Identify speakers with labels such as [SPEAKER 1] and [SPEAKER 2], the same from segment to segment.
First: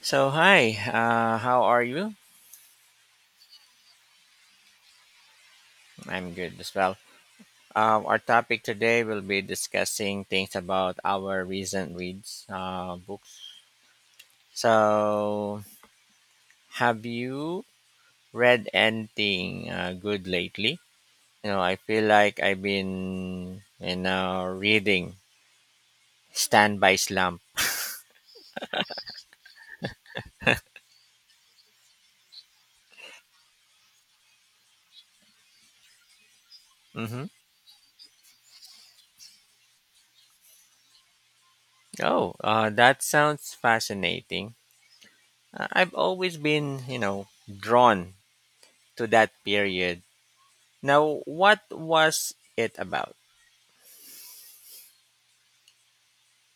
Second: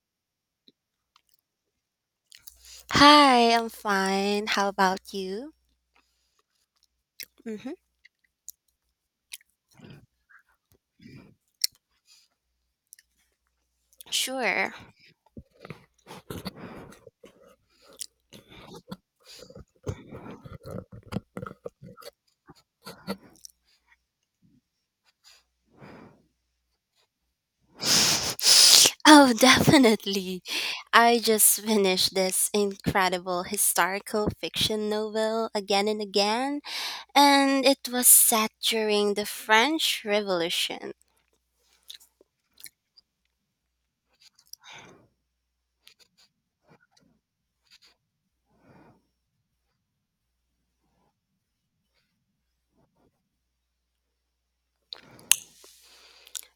[SPEAKER 1] So, hi, how are you?
[SPEAKER 2] Hi, I'm fine. How about you?
[SPEAKER 1] I'm good as well.
[SPEAKER 2] Mm-hmm.
[SPEAKER 1] Our topic today will be discussing things about our recent reads books.
[SPEAKER 2] Sure.
[SPEAKER 1] So, have you read anything good lately? You know, I feel like I've been in reading standby Slump.
[SPEAKER 2] Oh, definitely. I just finished this incredible historical fiction novel again and again,
[SPEAKER 1] Mm-hmm.
[SPEAKER 2] and it was set during the French Revolution.
[SPEAKER 1] Oh, that sounds fascinating. I've always been drawn to that period. Now, what was it about?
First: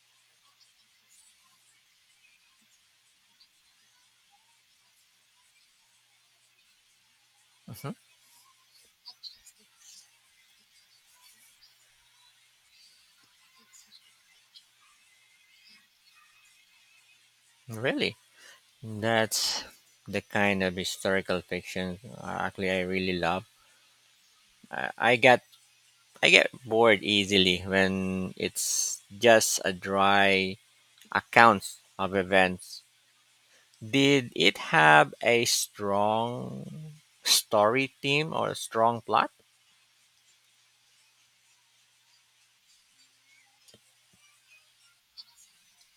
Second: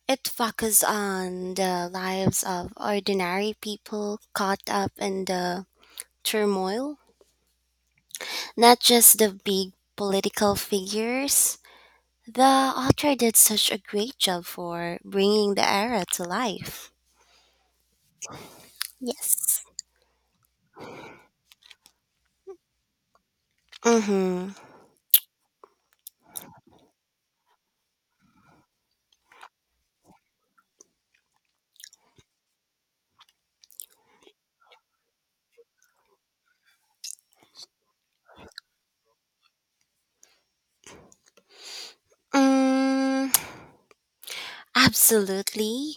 [SPEAKER 2] It focused on the lives of ordinary people caught up in the turmoil,
[SPEAKER 1] Mhm.
[SPEAKER 2] not just the big political figures. The author did such a great job for bringing the era to life.
[SPEAKER 1] Really? That's
[SPEAKER 2] Yes.
[SPEAKER 1] the kind of historical fiction actually I really love.
[SPEAKER 2] Mm-hmm.
[SPEAKER 1] I, I get I get bored easily when it's just a dry account of events. Did it have a strong story theme or a strong plot?
[SPEAKER 2] Mm, absolutely.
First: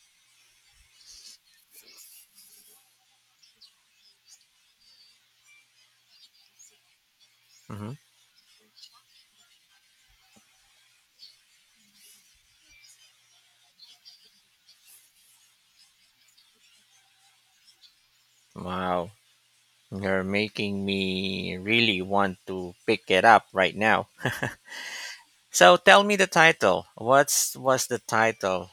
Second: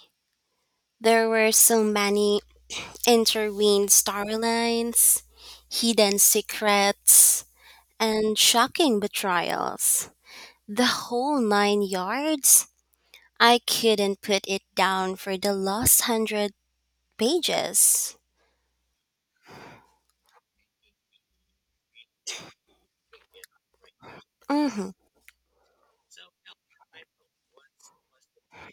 [SPEAKER 2] There were so many intertwined storylines, hidden secrets,
[SPEAKER 1] Hmm.
[SPEAKER 2] and shocking betrayals. The whole nine yards. I couldn't put it down for the last 100 pages.
[SPEAKER 1] Wow, you're making me really want to pick it up right now.
[SPEAKER 2] Mm-hmm.
[SPEAKER 1] So tell me the title. What's was the title?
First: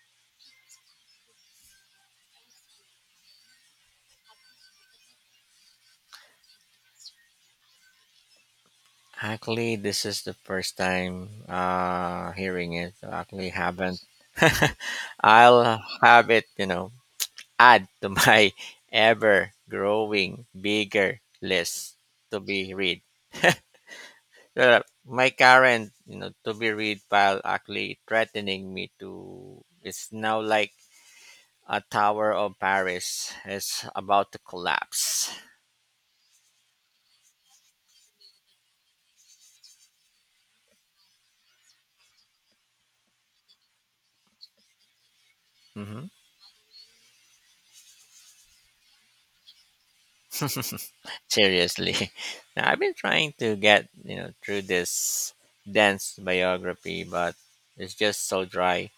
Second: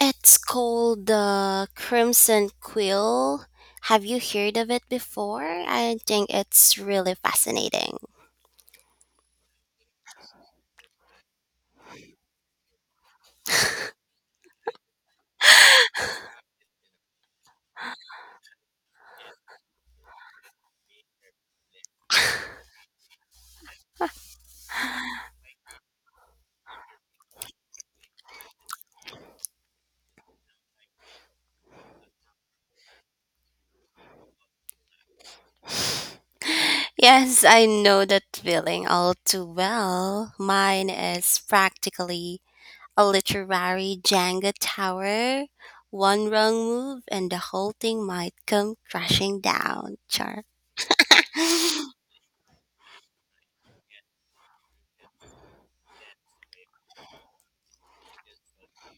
[SPEAKER 2] It's called the Crimson Quill. Have you heard of it before? I think it's really fascinating.
[SPEAKER 1] Actually, this is the first time hearing it. I actually haven't. I'll have it add to my ever growing bigger list to be read. My current to be read pile actually threatening me to it's now like a tower of Paris is about to collapse.
[SPEAKER 2] Yes, I know that feeling all too well. Mine is practically a literary Jenga tower.
[SPEAKER 1] Mhm.
[SPEAKER 2] One wrong move and the whole thing might come crashing down. Char.
[SPEAKER 1] Seriously. Now I've been trying to get through this dense biography, but it's just so dry.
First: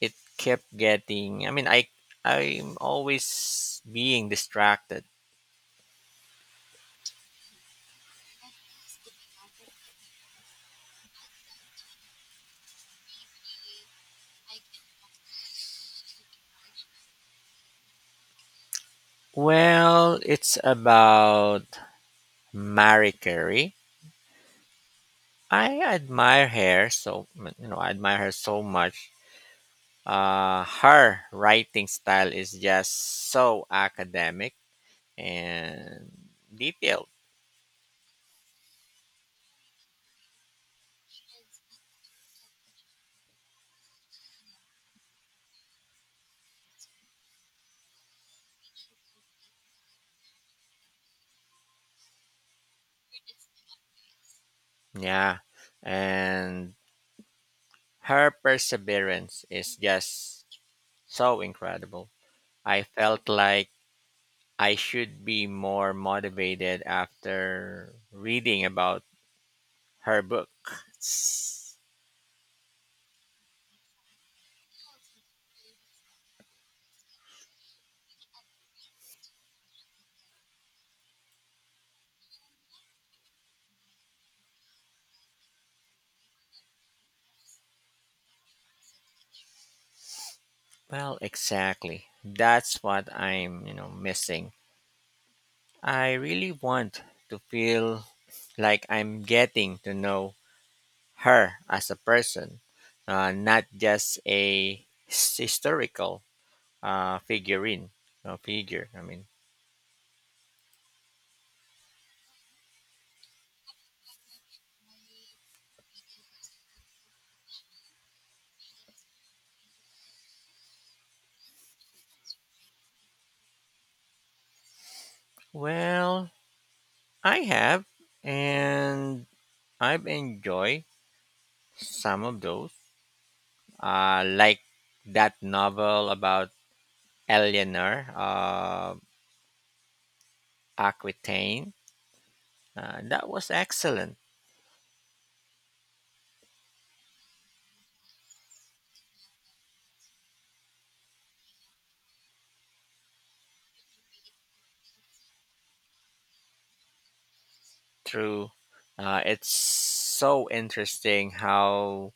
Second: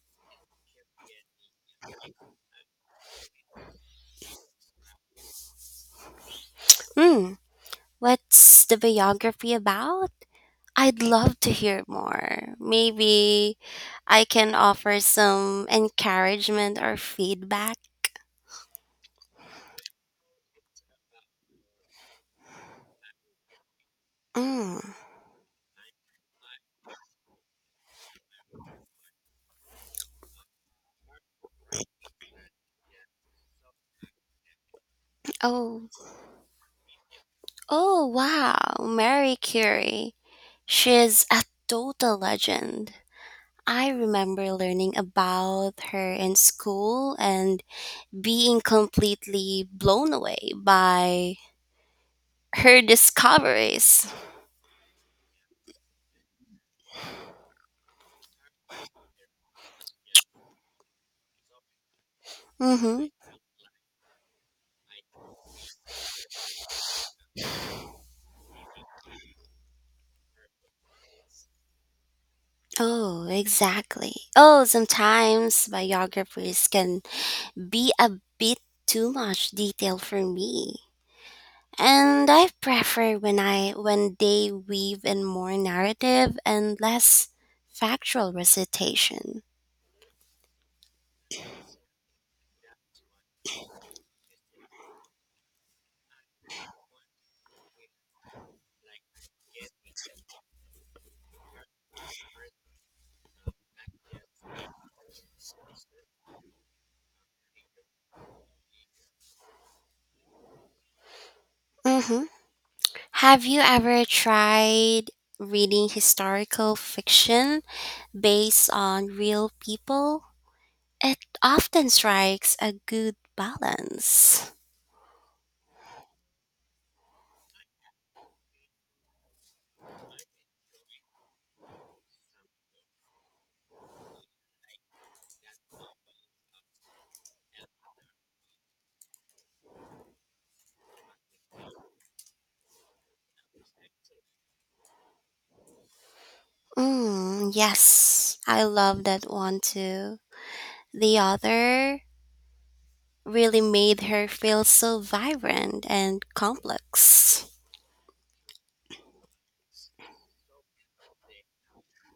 [SPEAKER 1] It kept getting. I mean, I'm always being distracted.
[SPEAKER 2] Hmm. What's the biography about? I'd love to hear more. Maybe I can offer some encouragement or feedback.
[SPEAKER 1] Well, it's about Marie Curie.
[SPEAKER 2] Mm.
[SPEAKER 1] I admire her so I admire her so much. Her writing style is just so academic
[SPEAKER 2] Oh,
[SPEAKER 1] and detailed.
[SPEAKER 2] oh, wow. Mary Curie. She's a total legend. I remember learning about her in school and being completely blown away by her discoveries.
[SPEAKER 1] Yeah. And her perseverance is just so incredible. I
[SPEAKER 2] Mm-hmm.
[SPEAKER 1] felt like I should be more motivated after reading about her book.
[SPEAKER 2] Oh, exactly. Oh, sometimes biographies can be a bit too much detail for me. And I prefer when I when they weave in more narrative and less factual recitation.
[SPEAKER 1] Well, exactly. That's what I'm missing. I really want to feel like I'm getting to know her as a person, not just a historical uh, figurine, figure. I mean,
[SPEAKER 2] Hmm Have you ever tried reading historical fiction based on real people? It often strikes a good balance.
[SPEAKER 1] well, I have, and I've enjoyed some of those. Like that novel about Eleanor of Aquitaine. That was excellent.
[SPEAKER 2] Mm, yes, I love that one too. The author really made her feel so vibrant and complex.
[SPEAKER 1] True, it's so interesting how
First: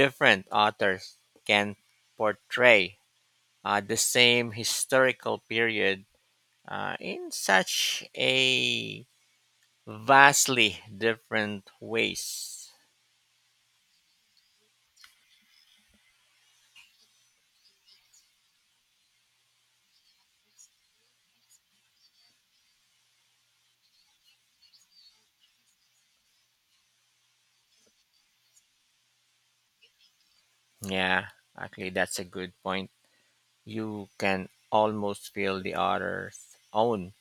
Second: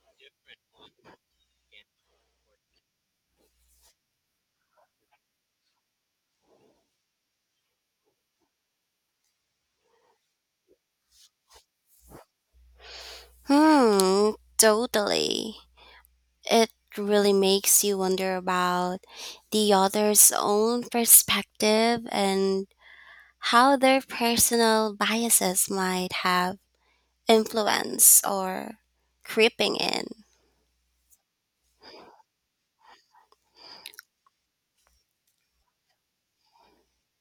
[SPEAKER 1] different authors can portray the same historical period in such a vastly different ways.
[SPEAKER 2] Hmm, totally. It really makes you wonder about the author's own perspective and how their personal biases might have influence or creeping in.
[SPEAKER 1] Yeah, actually, that's a good point. You can almost feel the author's own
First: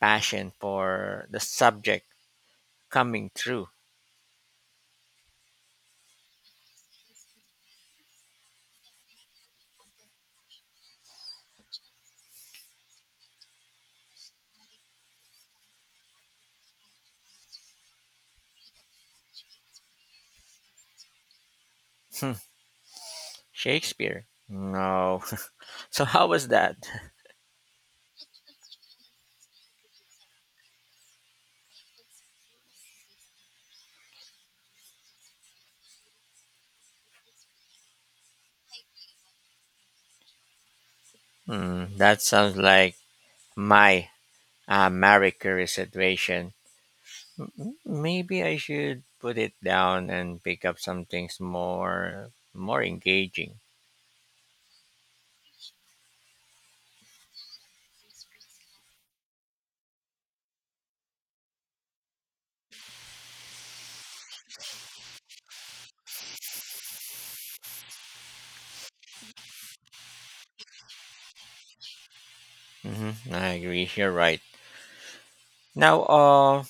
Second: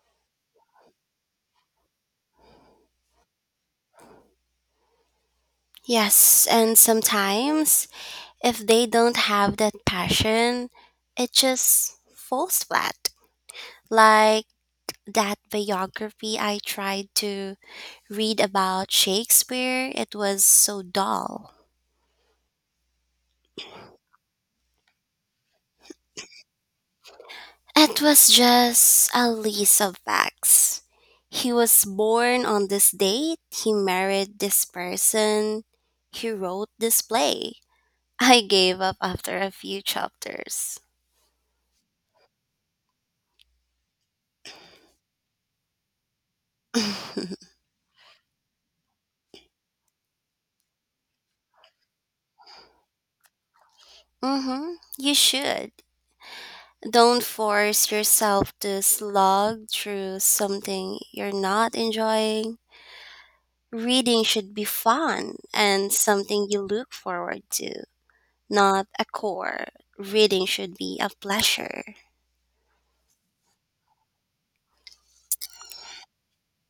[SPEAKER 1] passion for the subject coming through.
[SPEAKER 2] Yes, and sometimes if they don't have that passion, it just falls flat. Like that biography I tried to read about Shakespeare, it was so dull.
[SPEAKER 1] Hmm, Shakespeare? No. So, how was that?
[SPEAKER 2] It was just a list of facts. He was born on this date, he married this person, he wrote this play. I gave up after a few chapters.
[SPEAKER 1] Hmm, that sounds like my Marie Curie situation.
[SPEAKER 2] Mm-hmm,
[SPEAKER 1] Maybe I should put it down and pick up some things more engaging.
[SPEAKER 2] you should. Don't force yourself to slog through something you're not enjoying. Reading should be fun and something you look forward to, not a chore. Reading should be a pleasure.
[SPEAKER 1] Hmm. I agree. You're right. Now,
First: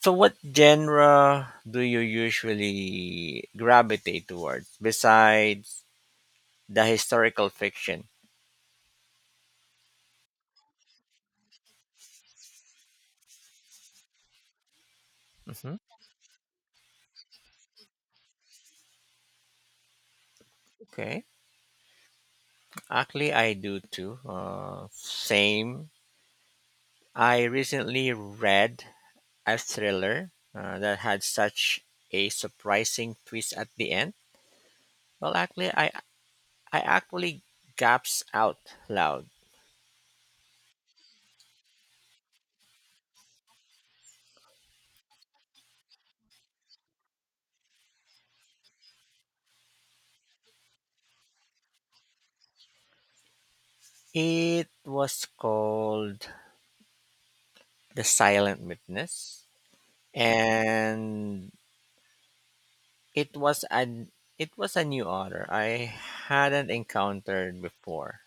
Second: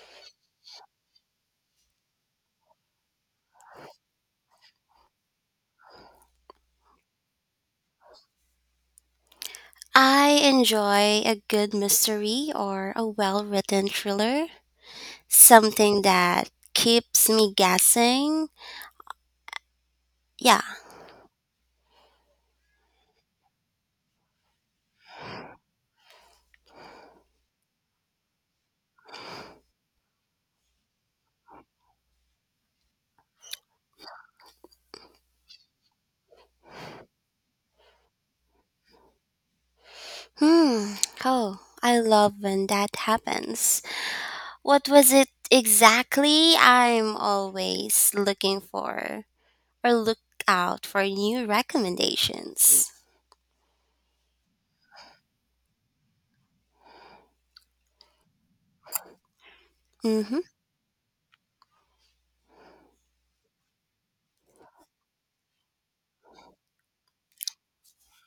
[SPEAKER 1] so, what genre do you usually gravitate towards besides the historical fiction?
[SPEAKER 2] I enjoy a good mystery or a well written thriller,
[SPEAKER 1] Hmm.
[SPEAKER 2] something that keeps me guessing. Yeah.
[SPEAKER 1] Okay, actually, I do too. Same. I recently read a thriller that had such a surprising twist at the end. Well, actually, I actually gasped out loud.
[SPEAKER 2] Hmm. Oh, I love when that happens. What was it exactly? I'm always look out for new recommendations.
[SPEAKER 1] It was called The Silent Witness,
[SPEAKER 2] Mm hmm.
[SPEAKER 1] and it was an it was a new otter I hadn't encountered before.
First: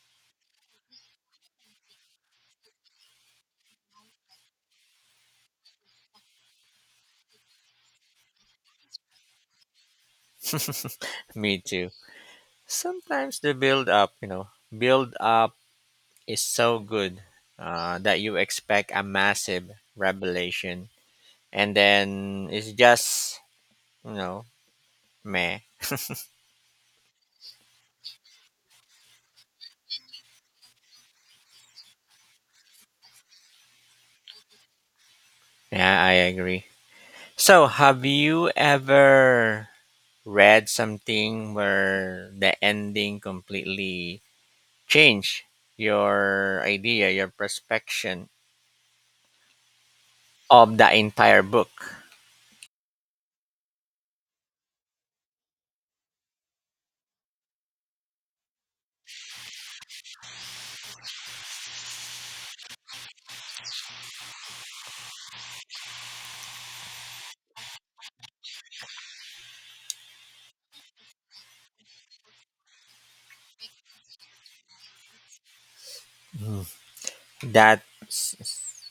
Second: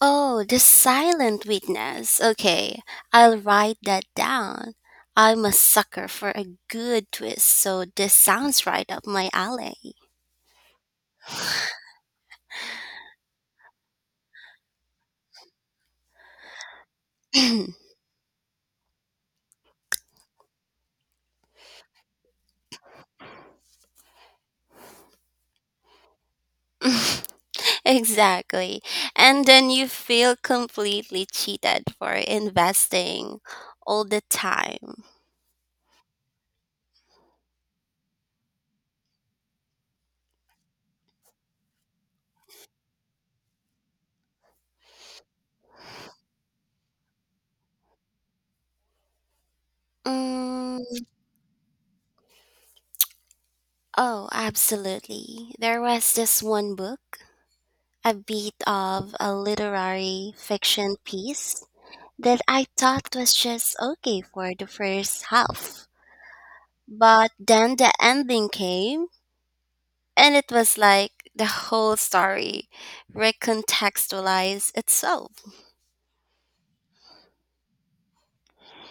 [SPEAKER 2] Oh, the silent witness. Okay, I'll write that down. I'm a sucker for a good twist, so this sounds right up my alley.
[SPEAKER 1] Me too. Sometimes the build up is so good that you expect a massive revelation, and then it's just you know meh.
[SPEAKER 2] Exactly. And then you feel completely cheated for investing all the time.
[SPEAKER 1] Yeah, I agree. So, have you ever read something where the ending completely changed your idea, your perspective of the
[SPEAKER 2] Mm,
[SPEAKER 1] entire book?
[SPEAKER 2] oh, absolutely. There was this one book, a bit of a literary fiction piece that I thought was just okay for the first half. But then the ending came, and it was like the whole story recontextualized itself.
[SPEAKER 1] Mm. That's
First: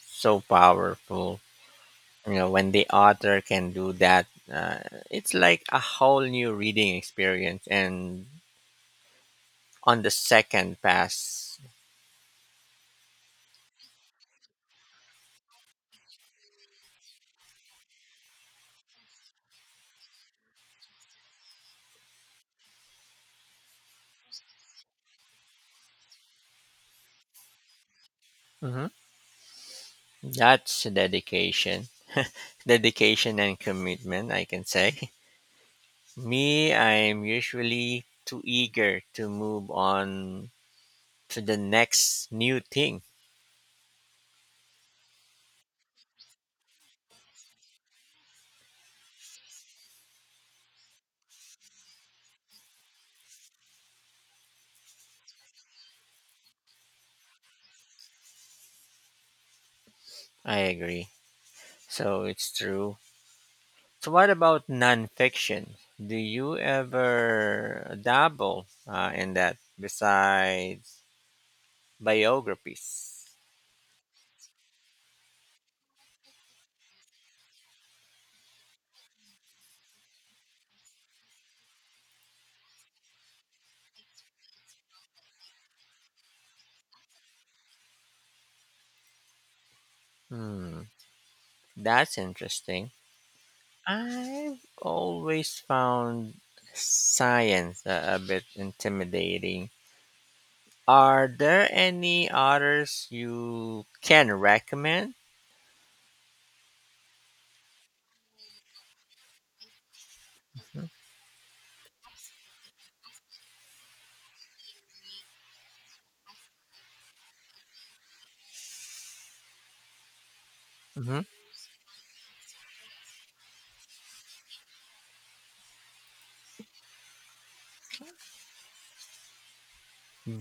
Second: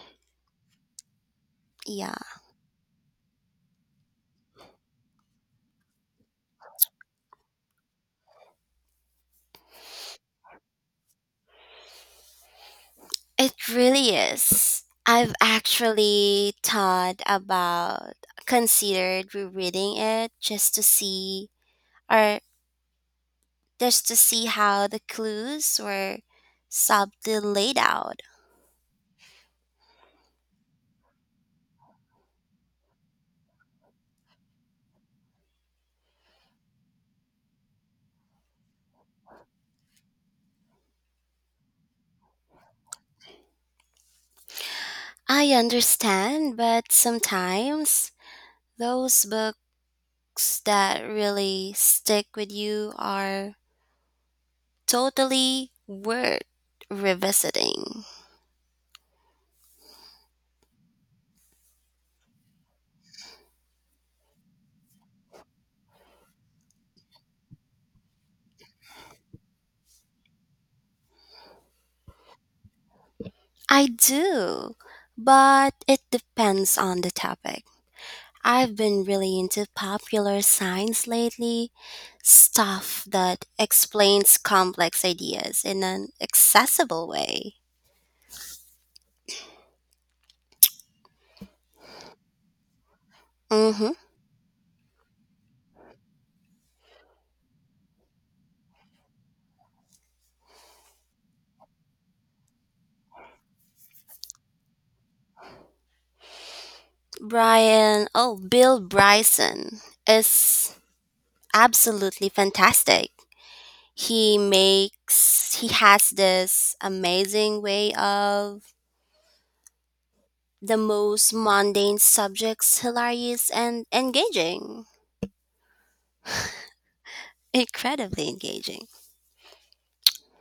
[SPEAKER 1] so powerful.
[SPEAKER 2] Yeah,
[SPEAKER 1] You know, when the author can do that, uh, it's like a whole new reading experience. And on the second pass,
[SPEAKER 2] it really is. I've actually thought about, considered rereading it just to see, or just to see how the clues were subtly laid out.
[SPEAKER 1] Mhm. That's dedication and commitment. I can say. Me, I'm usually too eager to move on to the next new thing.
[SPEAKER 2] I understand, but sometimes those books that really stick with you are totally worth revisiting.
[SPEAKER 1] I agree. So it's true. So, what about nonfiction? Do you ever dabble in that besides biographies?
[SPEAKER 2] I do, but it depends on the topic. I've been really into popular science lately, stuff that explains complex ideas in an accessible way.
[SPEAKER 1] Hmm, that's interesting.
[SPEAKER 2] Mm-hmm.
[SPEAKER 1] I've always found science a bit intimidating. Are there any others you can recommend?
[SPEAKER 2] Bill Bryson is absolutely fantastic. He has this amazing way of the
[SPEAKER 1] Mhm.
[SPEAKER 2] most mundane subjects hilarious and engaging, incredibly engaging.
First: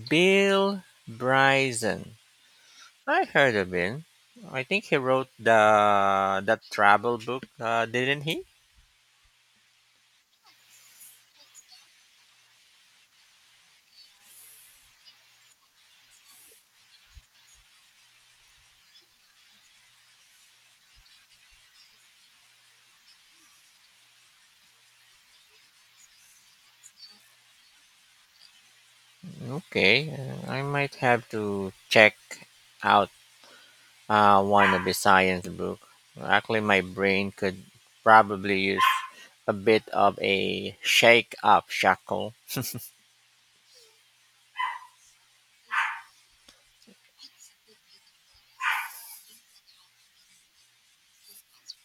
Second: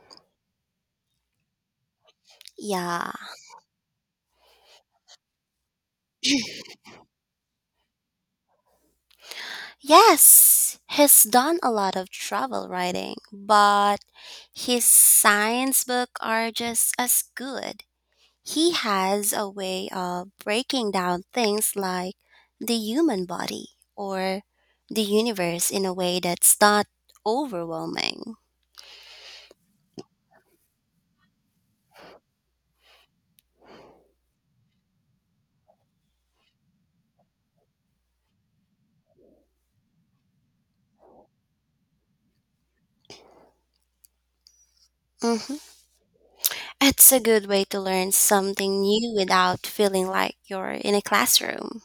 [SPEAKER 1] Bill Bryson.
[SPEAKER 2] Yeah.
[SPEAKER 1] I heard of him. I think he wrote the that travel book, didn't he?
[SPEAKER 2] Yes, he's done a lot of travel writing, but his science book are just as good. He has a way of breaking down things like the human body or the universe in a way that's not overwhelming.
[SPEAKER 1] Okay, I might have to check out one of the science book. Actually, my brain could probably use a bit of a shake up, shackle.
[SPEAKER 2] Hmm It's a good way to learn something new without feeling like you're in a classroom.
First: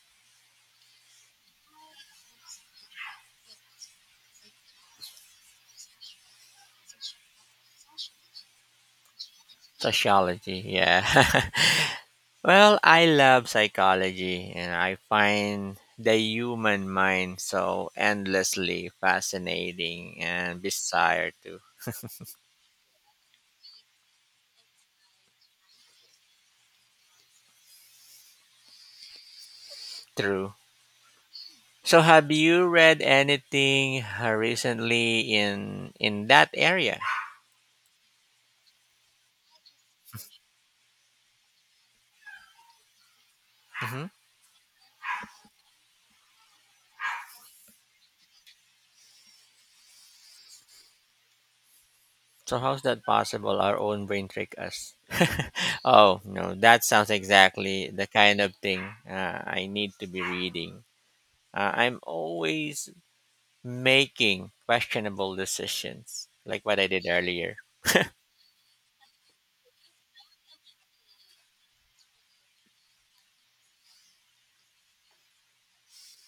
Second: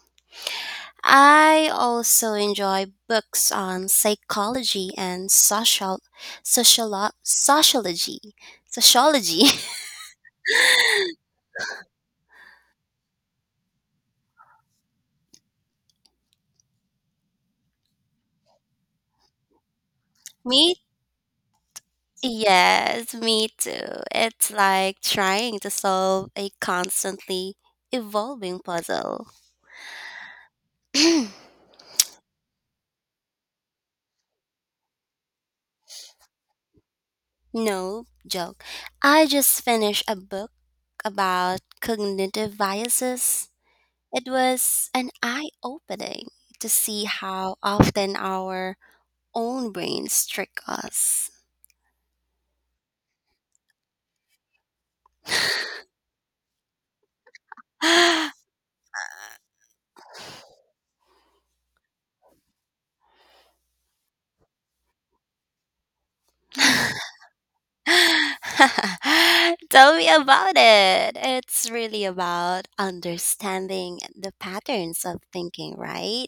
[SPEAKER 2] I also enjoy books on psychology and sociology. Sociology.
[SPEAKER 1] Sociology, yeah. Well, I love psychology, and I find the human mind so endlessly fascinating and
[SPEAKER 2] Me
[SPEAKER 1] bizarre too.
[SPEAKER 2] Yes, me too. It's like trying to solve a constantly evolving puzzle.
[SPEAKER 1] True. So have you read anything recently in that area?
[SPEAKER 2] No joke. I just finished a book about cognitive biases.
[SPEAKER 1] Hmm.
[SPEAKER 2] It was an eye opening to see how often our own brains trick us.
[SPEAKER 1] So how's that possible? Our own brain trick us. Oh no, that sounds exactly the kind of thing I need to be reading. I'm always making questionable decisions, like what I did earlier.
[SPEAKER 2] Tell me about it. It's really about understanding the patterns of thinking, right?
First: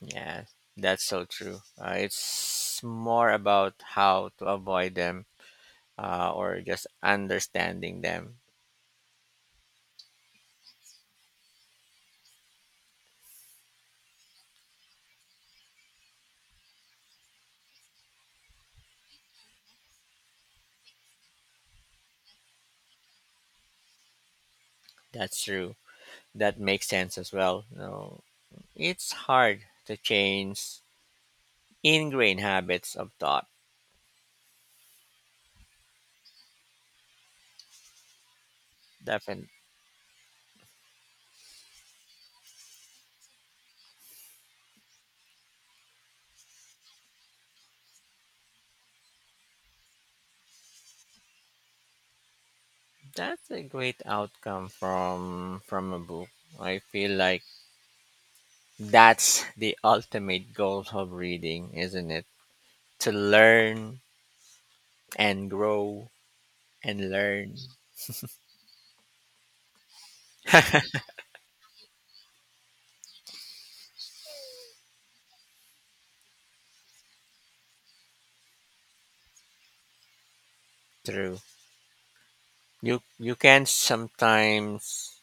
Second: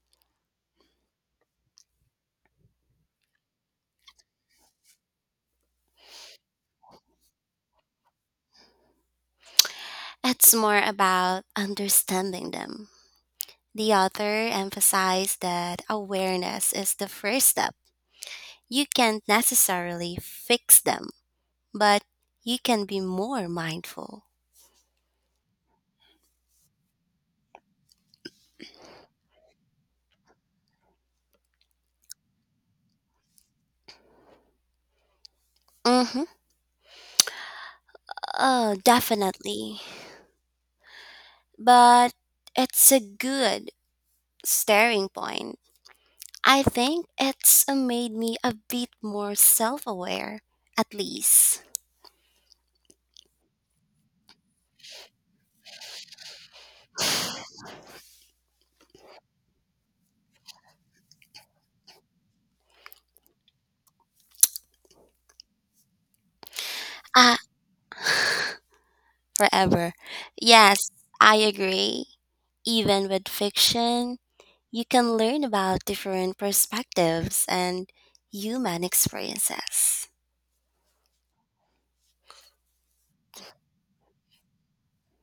[SPEAKER 1] Yeah, that's so true. It's more about how to avoid them or just understanding them.
[SPEAKER 2] It's more about understanding them. The author emphasized that awareness is the first step. You can't necessarily fix them, but you can be more mindful.
[SPEAKER 1] That's true. That makes sense as well. You know, it's hard to change ingrained habits of thought.
[SPEAKER 2] Mm-hmm. Oh,
[SPEAKER 1] Definitely,
[SPEAKER 2] definitely. But it's a good staring point. I think it's made me a bit more self aware, at least.
[SPEAKER 1] that's a great outcome from a book. I feel like that's the ultimate goal of reading, isn't it? To learn and grow and
[SPEAKER 2] Ah,
[SPEAKER 1] learn
[SPEAKER 2] forever. Yes, I agree. Even with fiction, you can learn about different perspectives and human experiences.
[SPEAKER 1] through. You can sometimes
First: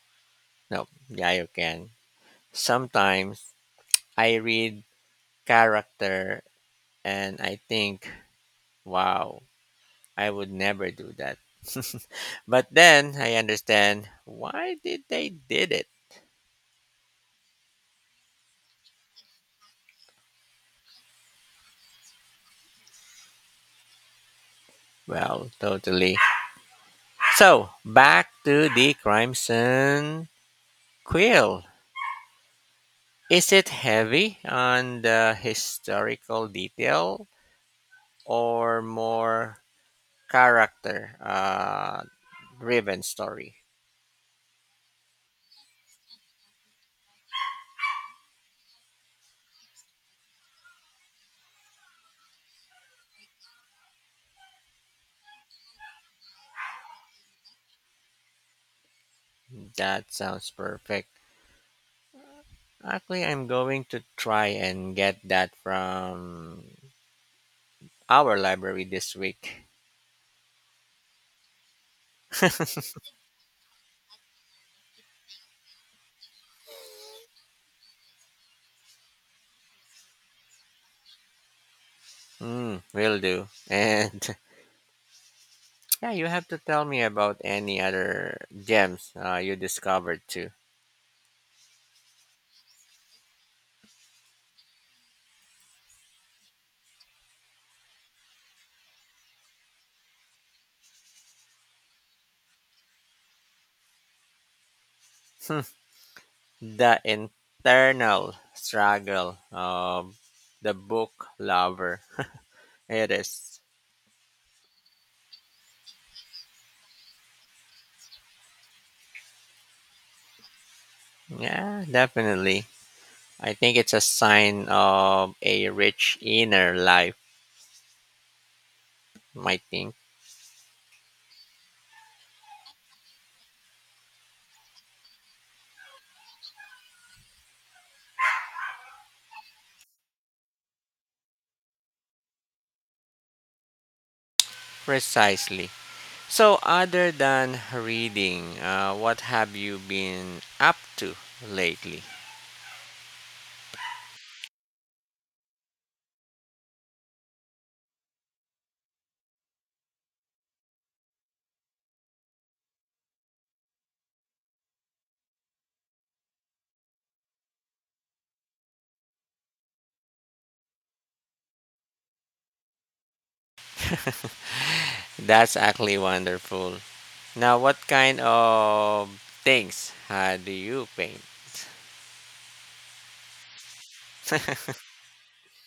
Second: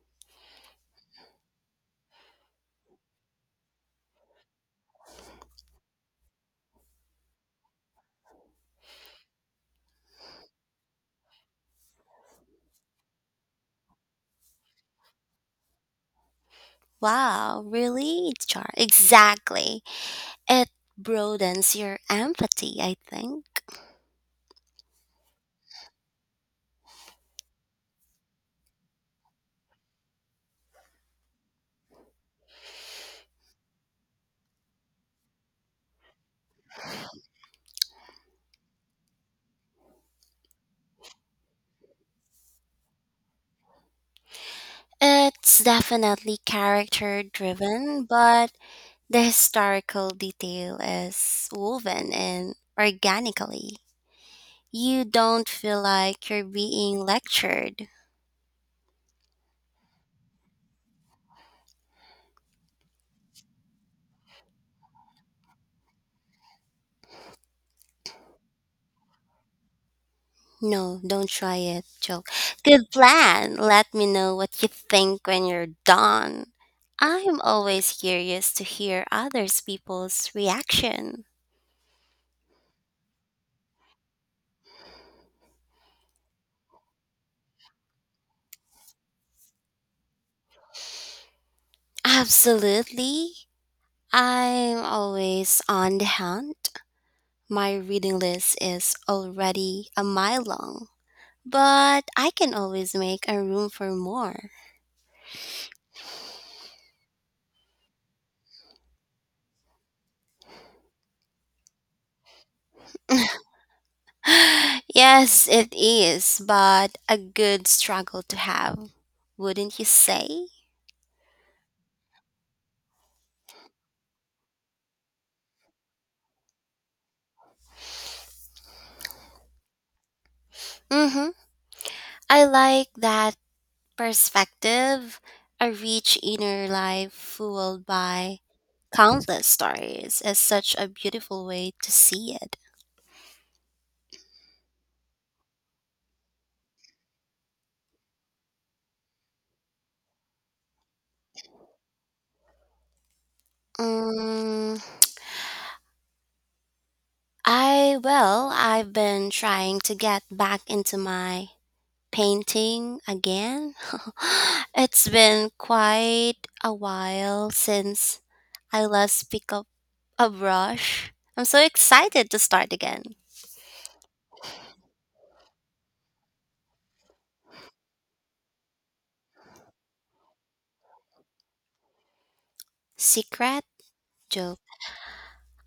[SPEAKER 1] no, yeah, you can. Sometimes I read character and I think, wow, I would never do that. But then I understand why did they did it.
[SPEAKER 2] Wow, really, Char? Exactly. It broadens your empathy, I think.
[SPEAKER 1] Well, totally. So back to the Crimson Quill. Is it heavy on the historical detail or more character driven story?
[SPEAKER 2] It's definitely character driven, but the historical detail is woven in organically. You don't feel like you're being lectured.
[SPEAKER 1] That sounds perfect. Actually, I'm going to try and get that from our library this week.
[SPEAKER 2] No, don't try it, joke. Good plan. Let me know what you think when you're done. I'm always curious to hear others people's reaction.
[SPEAKER 1] Mm, will do. And yeah, you have to tell me about any other gems you discovered too.
[SPEAKER 2] Absolutely. I'm always on the hunt. My reading list is already a mile long. But I can always make a room for more.
[SPEAKER 1] Hmm, the internal struggle of the book lover. It is.
[SPEAKER 2] Yes, it is, but a good struggle to have, wouldn't you say?
[SPEAKER 1] Yeah, definitely. I think it's a sign of a rich inner life, I think.
[SPEAKER 2] Mm-hmm. I like that perspective, a rich inner life fueled by countless stories is such a beautiful way to see it.
[SPEAKER 1] Precisely. So, other than reading, what have you been up to lately?
[SPEAKER 2] Mm, I've been trying to get back into my painting again. It's been quite a while since I last picked up a brush. I'm so excited to start again.
[SPEAKER 1] That's actually wonderful. Now, what kind of things do you paint?
[SPEAKER 2] Secret joke.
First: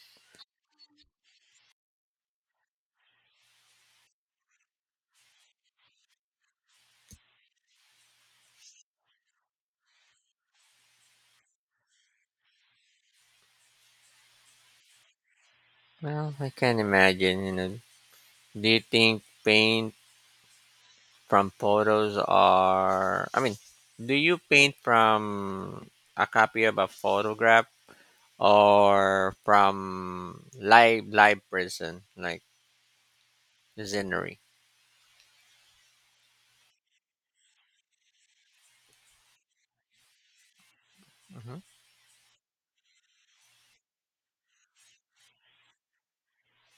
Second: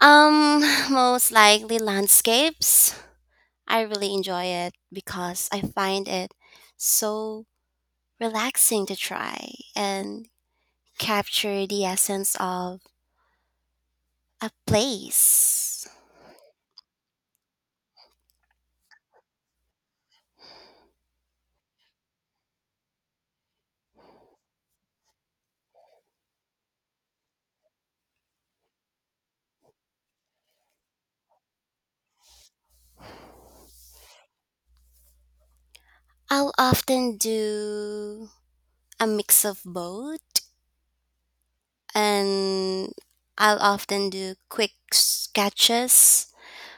[SPEAKER 2] Um, Most likely landscapes. I really enjoy it because I find it so relaxing to try and capture the essence of a place.
[SPEAKER 1] Well, I can imagine, you know. Do you think paint from photos are, I mean, do you paint from a copy of a photograph or from live person like scenery?
[SPEAKER 2] I'll often do a mix of both,
[SPEAKER 1] Hmm.
[SPEAKER 2] and I'll often do quick sketches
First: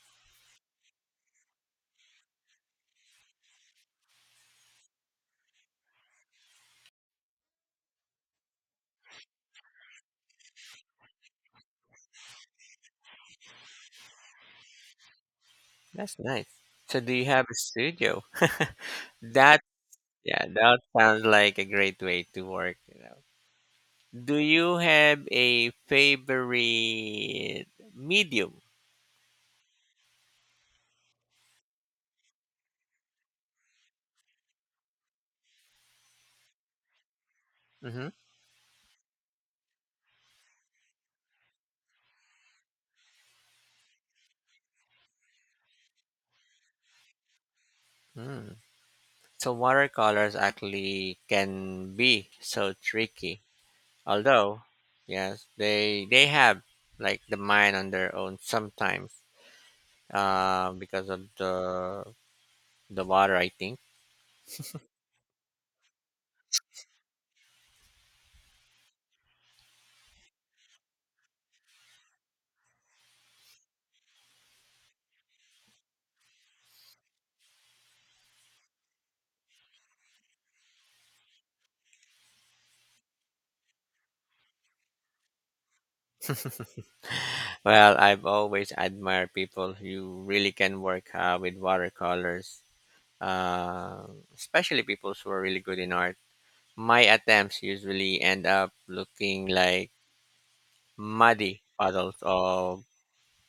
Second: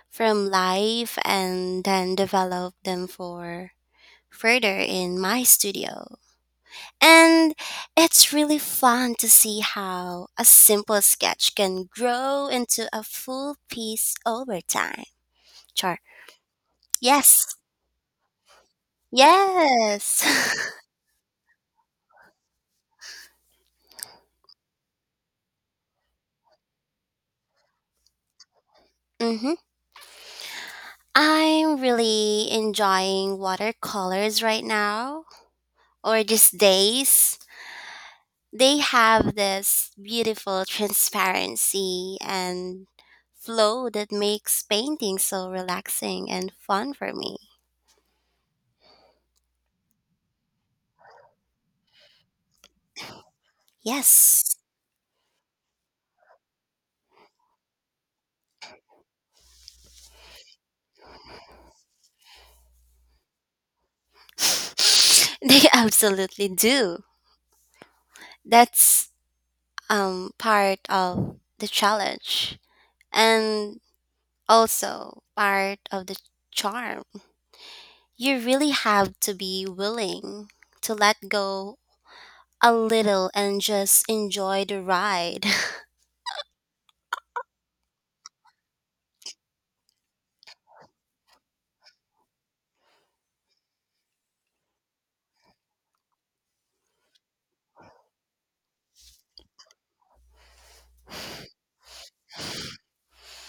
[SPEAKER 2] from life and then develop them for further in my studio. And it's really fun to see how a simple sketch can grow into a full piece over time. Char.
[SPEAKER 1] That's nice. So, do you have
[SPEAKER 2] Yes.
[SPEAKER 1] a studio? That
[SPEAKER 2] Yes.
[SPEAKER 1] yeah, that sounds like a great way to work. Do you have a favorite medium?
[SPEAKER 2] Mhm. I'm really enjoying watercolors right now or these days.
[SPEAKER 1] Hmm.
[SPEAKER 2] They have this beautiful transparency and flow that makes painting so relaxing and fun for me.
[SPEAKER 1] Mm. So watercolors actually can be so tricky.
[SPEAKER 2] Yes,
[SPEAKER 1] Although, yes, they have like the mind on their own sometimes because of the water. I think.
[SPEAKER 2] they absolutely do. That's part of the challenge and also part of the charm. You really have to be willing to let go a little and just enjoy the ride.
[SPEAKER 1] Well, I've always admired people who really can work with watercolors, uh, especially people who are really good in art. My attempts usually end up looking like muddy puddles of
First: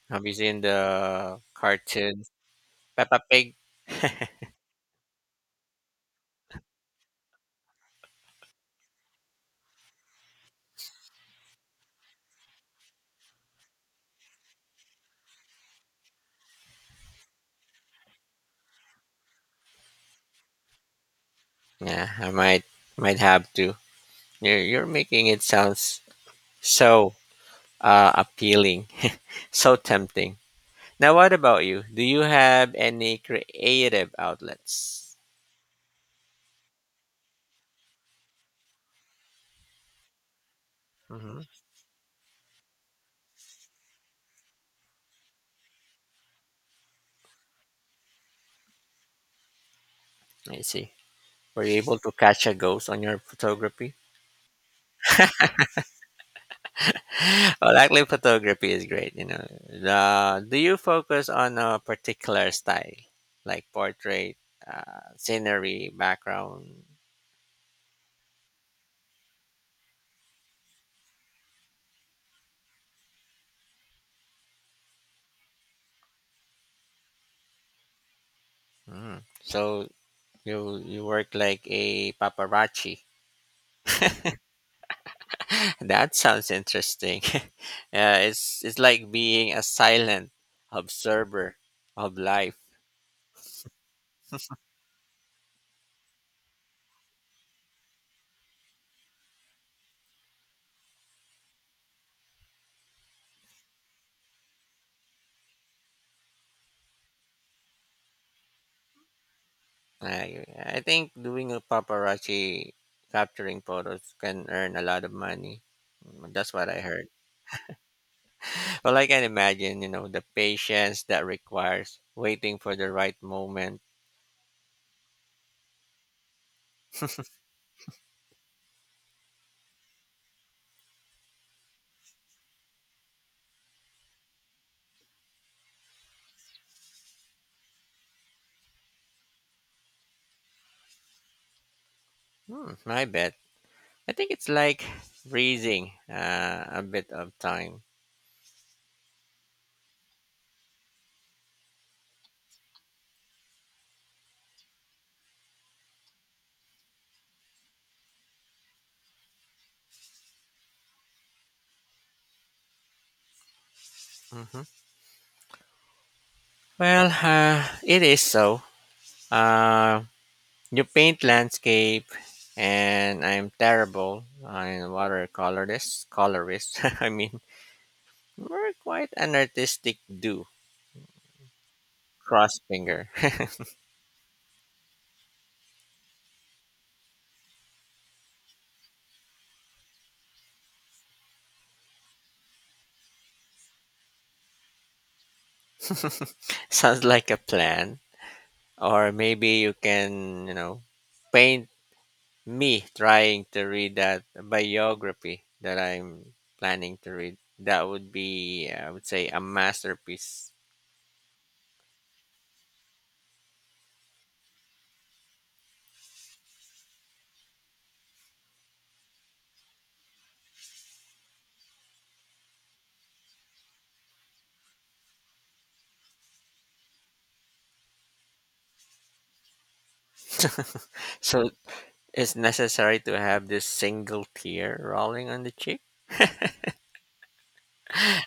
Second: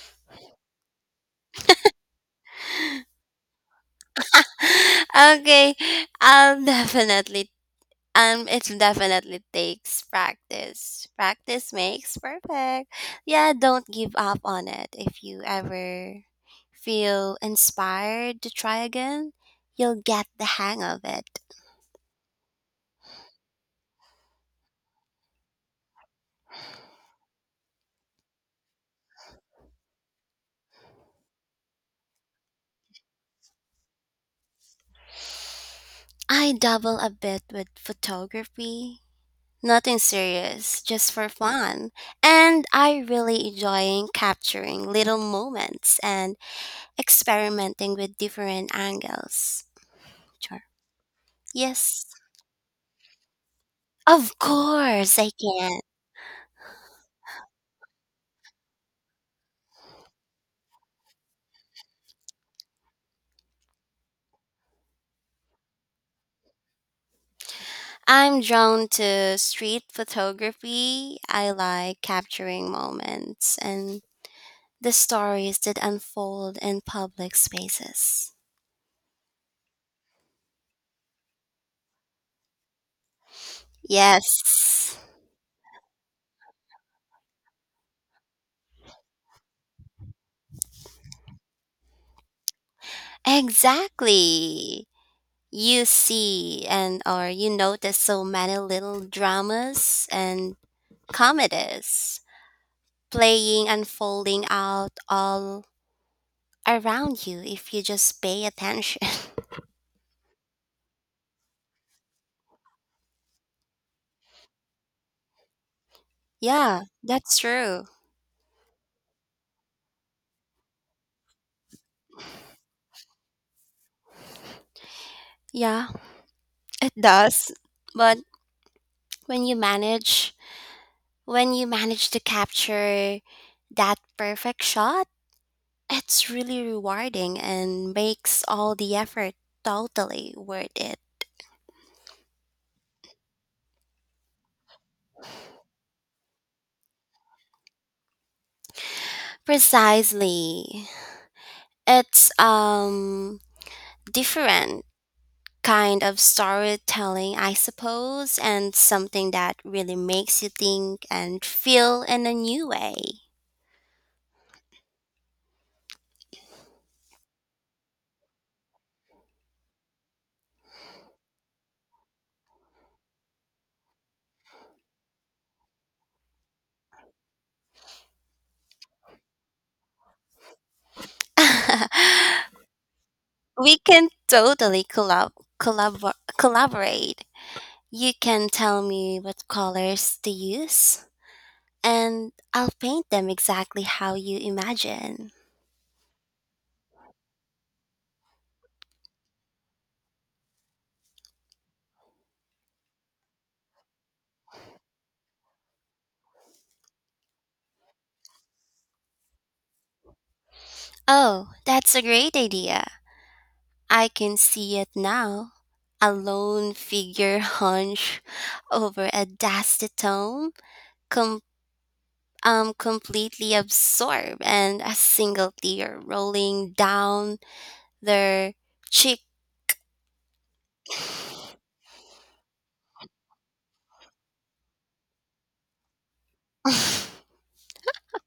[SPEAKER 1] have you seen the cartoons Peppa Pig?
[SPEAKER 2] Okay, I'll definitely. It definitely takes practice. Practice makes perfect. Yeah, don't give up on it. If you ever feel inspired to try again, you'll get the hang of it.
[SPEAKER 1] Yeah, I might have to. You're making it sounds so appealing, so tempting. Now, what about you? Do you have any creative outlets?
[SPEAKER 2] I dabble a bit with photography. Nothing serious, just for
[SPEAKER 1] Hmm.
[SPEAKER 2] fun. And I really enjoying capturing little moments and experimenting with different angles.
[SPEAKER 1] I see. Were you able
[SPEAKER 2] Yes,
[SPEAKER 1] to catch a ghost on your photography?
[SPEAKER 2] of course I can.
[SPEAKER 1] Well, actually, photography is great. You know, do you focus on a particular style, like portrait, scenery, background?
[SPEAKER 2] I'm drawn to street photography. I like capturing moments and the stories that unfold in public spaces.
[SPEAKER 1] Mm. So you work like a paparazzi.
[SPEAKER 2] Yes,
[SPEAKER 1] That sounds interesting. It's it's like being a silent observer of life.
[SPEAKER 2] exactly. You see and or you notice so many little dramas and comedies playing unfolding out all around you if you just pay attention.
[SPEAKER 1] I think doing a paparazzi capturing photos can earn a lot of money. That's what I
[SPEAKER 2] Yeah,
[SPEAKER 1] heard.
[SPEAKER 2] that's true.
[SPEAKER 1] Well, I can imagine the patience that requires waiting for the right moment.
[SPEAKER 2] Yeah, it does. But when you manage, When you manage to capture that perfect shot, it's really rewarding and makes all the effort totally worth it.
[SPEAKER 1] Hmm, I bet. I think it's like freezing a bit of time.
[SPEAKER 2] Precisely. It's different kind of storytelling, I suppose, and something that really makes you think and feel in a new way.
[SPEAKER 1] Hmm. Well, it is so. Uh, you paint landscape, and I'm terrible. I'm a watercolorist. Colorist, I mean, we're quite an artistic do. Cross finger.
[SPEAKER 2] We can totally collaborate. You can tell me what colors to use, and I'll paint them exactly how you imagine.
[SPEAKER 1] Sounds like a plan. Or maybe you can paint me trying to read that biography that I'm planning to read. That would be, I would say, a masterpiece.
[SPEAKER 2] Oh, that's a great idea. I can see it now. A lone figure hunched over a dusty tome, com- completely absorbed, and a single tear rolling down their cheek.
[SPEAKER 1] So it's necessary to have this single tear rolling on the cheek.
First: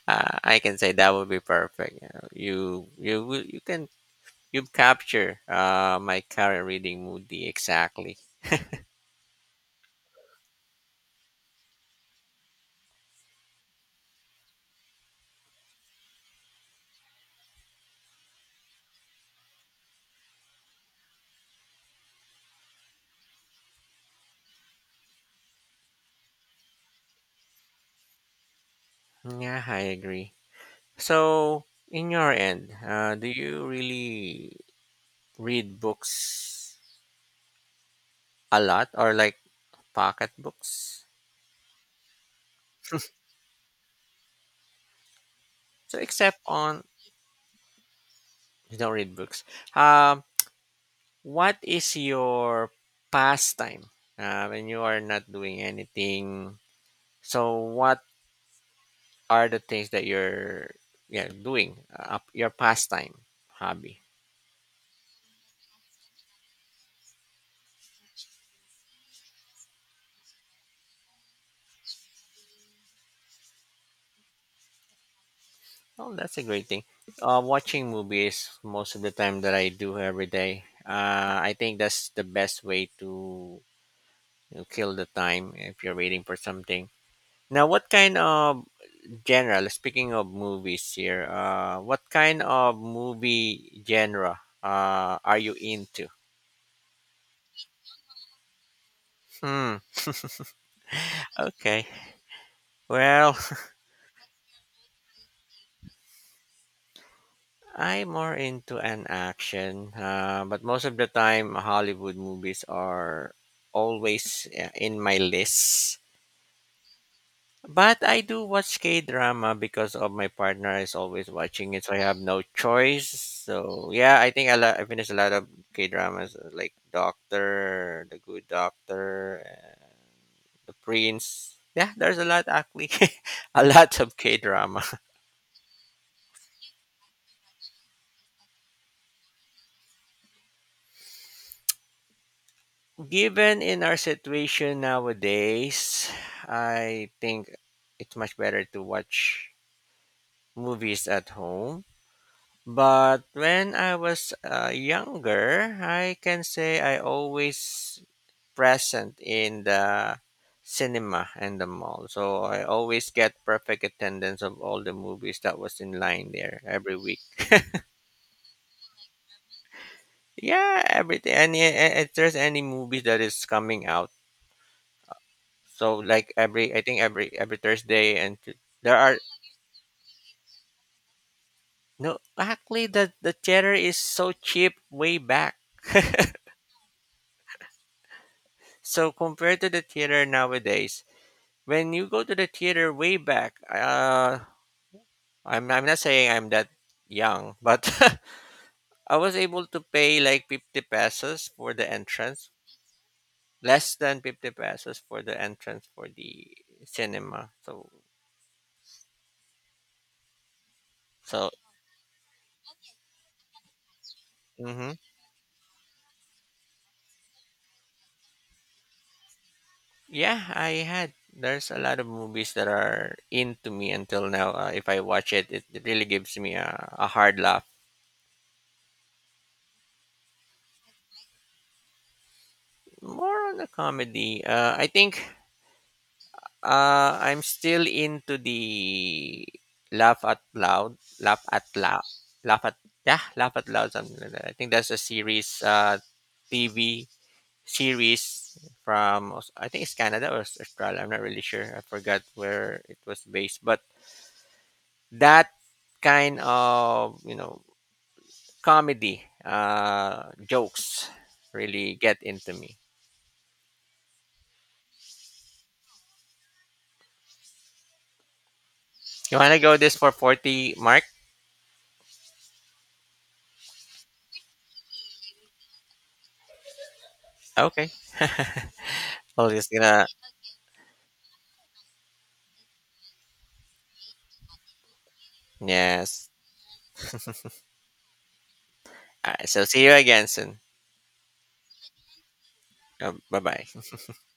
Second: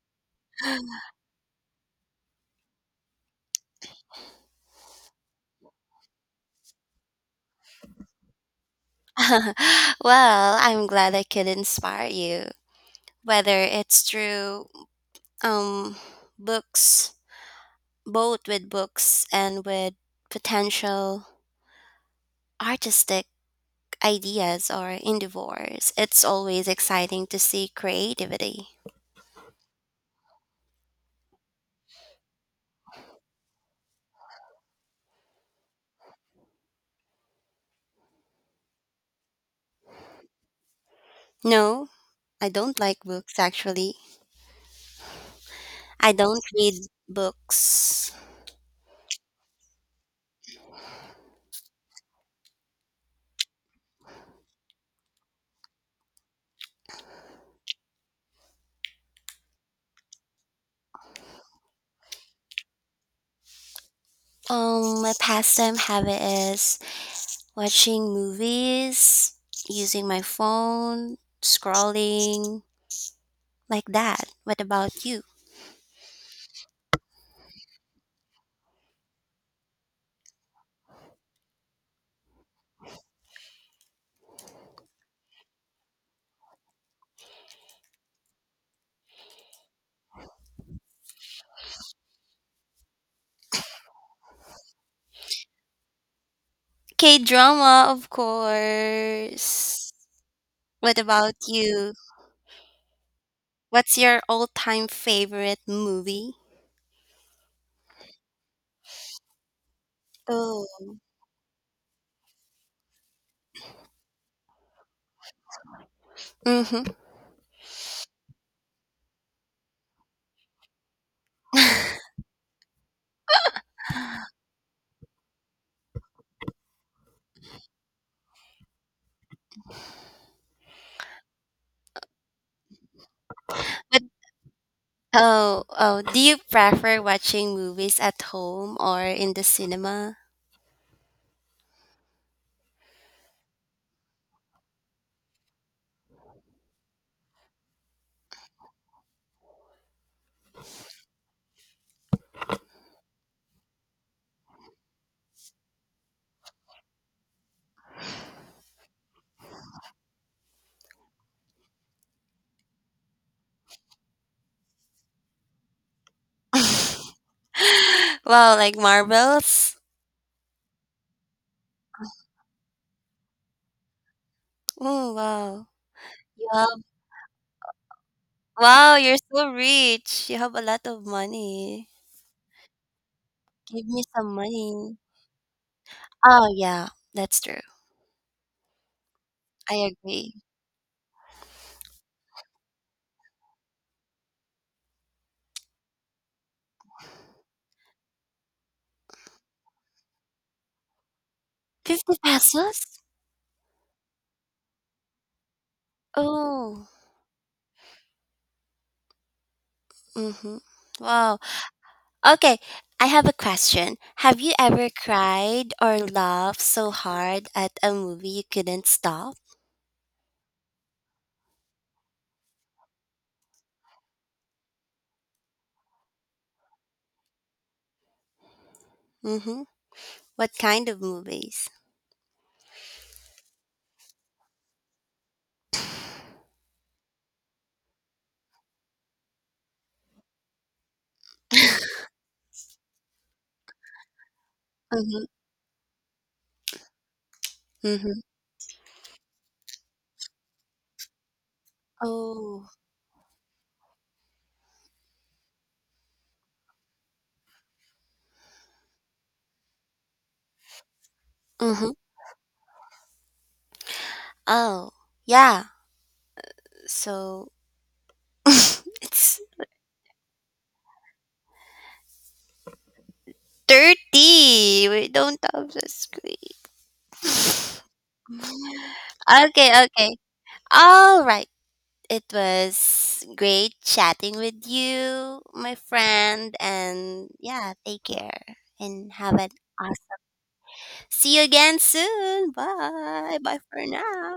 [SPEAKER 1] I can say that would be perfect. You know, you, you can you capture my current reading mood exactly.
[SPEAKER 2] Well, I'm glad I could inspire you, whether it's through um books, both with books and with potential artistic ideas or endeavors. It's always exciting to see creativity.
[SPEAKER 1] Yeah, I agree. So, in your end, do you really read books a lot, or like Pocket books.
[SPEAKER 2] No, I don't like books actually.
[SPEAKER 1] So
[SPEAKER 2] I
[SPEAKER 1] except
[SPEAKER 2] don't read
[SPEAKER 1] on
[SPEAKER 2] books.
[SPEAKER 1] you don't read books. Um, what is your pastime when you are not doing anything? So what are the things that you're, yeah, doing? Your pastime hobby.
[SPEAKER 2] Um, my pastime habit is watching movies, using my phone, scrolling, like that. What about you?
[SPEAKER 1] Oh, that's a great thing. Watching movies most of the time that I do every day. I think that's the best way to kill the time if you're waiting for something. Now, what kind of General, speaking of movies here, what kind of movie genre are you into?
[SPEAKER 2] K drama, of
[SPEAKER 1] Hmm.
[SPEAKER 2] course. What about
[SPEAKER 1] Okay.
[SPEAKER 2] you?
[SPEAKER 1] Well,
[SPEAKER 2] What's your all time favorite movie?
[SPEAKER 1] I'm more into an action, but
[SPEAKER 2] Oh.
[SPEAKER 1] most of the time, Hollywood movies are always in my list.
[SPEAKER 2] Mm-hmm.
[SPEAKER 1] But I do watch K drama because of my partner is always watching it, so I have no choice. So yeah, I think I finished a lot of K dramas like Doctor, The Good Doctor, The Prince. Yeah, there's a lot actually, a lot
[SPEAKER 2] But
[SPEAKER 1] of K drama.
[SPEAKER 2] oh, oh, do you prefer watching movies at home or in the cinema?
[SPEAKER 1] Given in our situation nowadays, I think it's much better to watch movies at home. But when I was younger, I can say I always present in the cinema and the mall. So I always get perfect attendance of all the movies that was in line there every week.
[SPEAKER 2] Wow, like marbles?
[SPEAKER 1] Yeah, everything. If there's any movie that is coming out,
[SPEAKER 2] Oh wow.
[SPEAKER 1] so like
[SPEAKER 2] You have,
[SPEAKER 1] every I think every Thursday and there
[SPEAKER 2] wow,
[SPEAKER 1] are
[SPEAKER 2] you're so rich. You have a lot of money.
[SPEAKER 1] no actually the theater
[SPEAKER 2] Give
[SPEAKER 1] is
[SPEAKER 2] me
[SPEAKER 1] so
[SPEAKER 2] some
[SPEAKER 1] cheap
[SPEAKER 2] money.
[SPEAKER 1] way back.
[SPEAKER 2] Oh yeah, that's true.
[SPEAKER 1] So compared to the
[SPEAKER 2] I
[SPEAKER 1] theater
[SPEAKER 2] agree.
[SPEAKER 1] nowadays, when you go to the theater way back, I'm not saying I'm that young, but I was able to pay like 50 pesos for the
[SPEAKER 2] 50
[SPEAKER 1] entrance,
[SPEAKER 2] pesos?
[SPEAKER 1] less than 50 pesos for the entrance for the
[SPEAKER 2] Oh.
[SPEAKER 1] cinema. So
[SPEAKER 2] Mm-hmm. Wow.
[SPEAKER 1] so
[SPEAKER 2] Okay, I have a question. Have you ever
[SPEAKER 1] hmm
[SPEAKER 2] cried or laughed so hard at a movie you couldn't stop?
[SPEAKER 1] yeah, I had there's a lot of movies that are into me until now. If I watch it, really gives me a, hard laugh.
[SPEAKER 2] Mm-hmm. What kind of movies?
[SPEAKER 1] More on the comedy. I think I'm still into the laugh at loud, laugh at loud, laugh at yeah, laugh at loud something like that. I think that's a
[SPEAKER 2] Mm-hmm.
[SPEAKER 1] series, TV
[SPEAKER 2] Mm-hmm.
[SPEAKER 1] series from I think it's Canada or Australia. I'm not really sure. I forgot
[SPEAKER 2] Oh.
[SPEAKER 1] where it was based, but that kind of comedy jokes really
[SPEAKER 2] Mm-hmm.
[SPEAKER 1] get into me.
[SPEAKER 2] Oh. Yeah. So
[SPEAKER 1] You
[SPEAKER 2] it's
[SPEAKER 1] wanna go this for 40 mark?
[SPEAKER 2] 30. We don't have the screen.
[SPEAKER 1] Okay. Oh, just
[SPEAKER 2] Okay,
[SPEAKER 1] gonna
[SPEAKER 2] okay. All right. It was great chatting with you, my
[SPEAKER 1] yes.
[SPEAKER 2] friend. And yeah, take care and have
[SPEAKER 1] All right.
[SPEAKER 2] an
[SPEAKER 1] So see you
[SPEAKER 2] awesome.
[SPEAKER 1] again soon.
[SPEAKER 2] See you again soon.
[SPEAKER 1] Uh,
[SPEAKER 2] Bye.
[SPEAKER 1] bye
[SPEAKER 2] Bye
[SPEAKER 1] bye.
[SPEAKER 2] for now.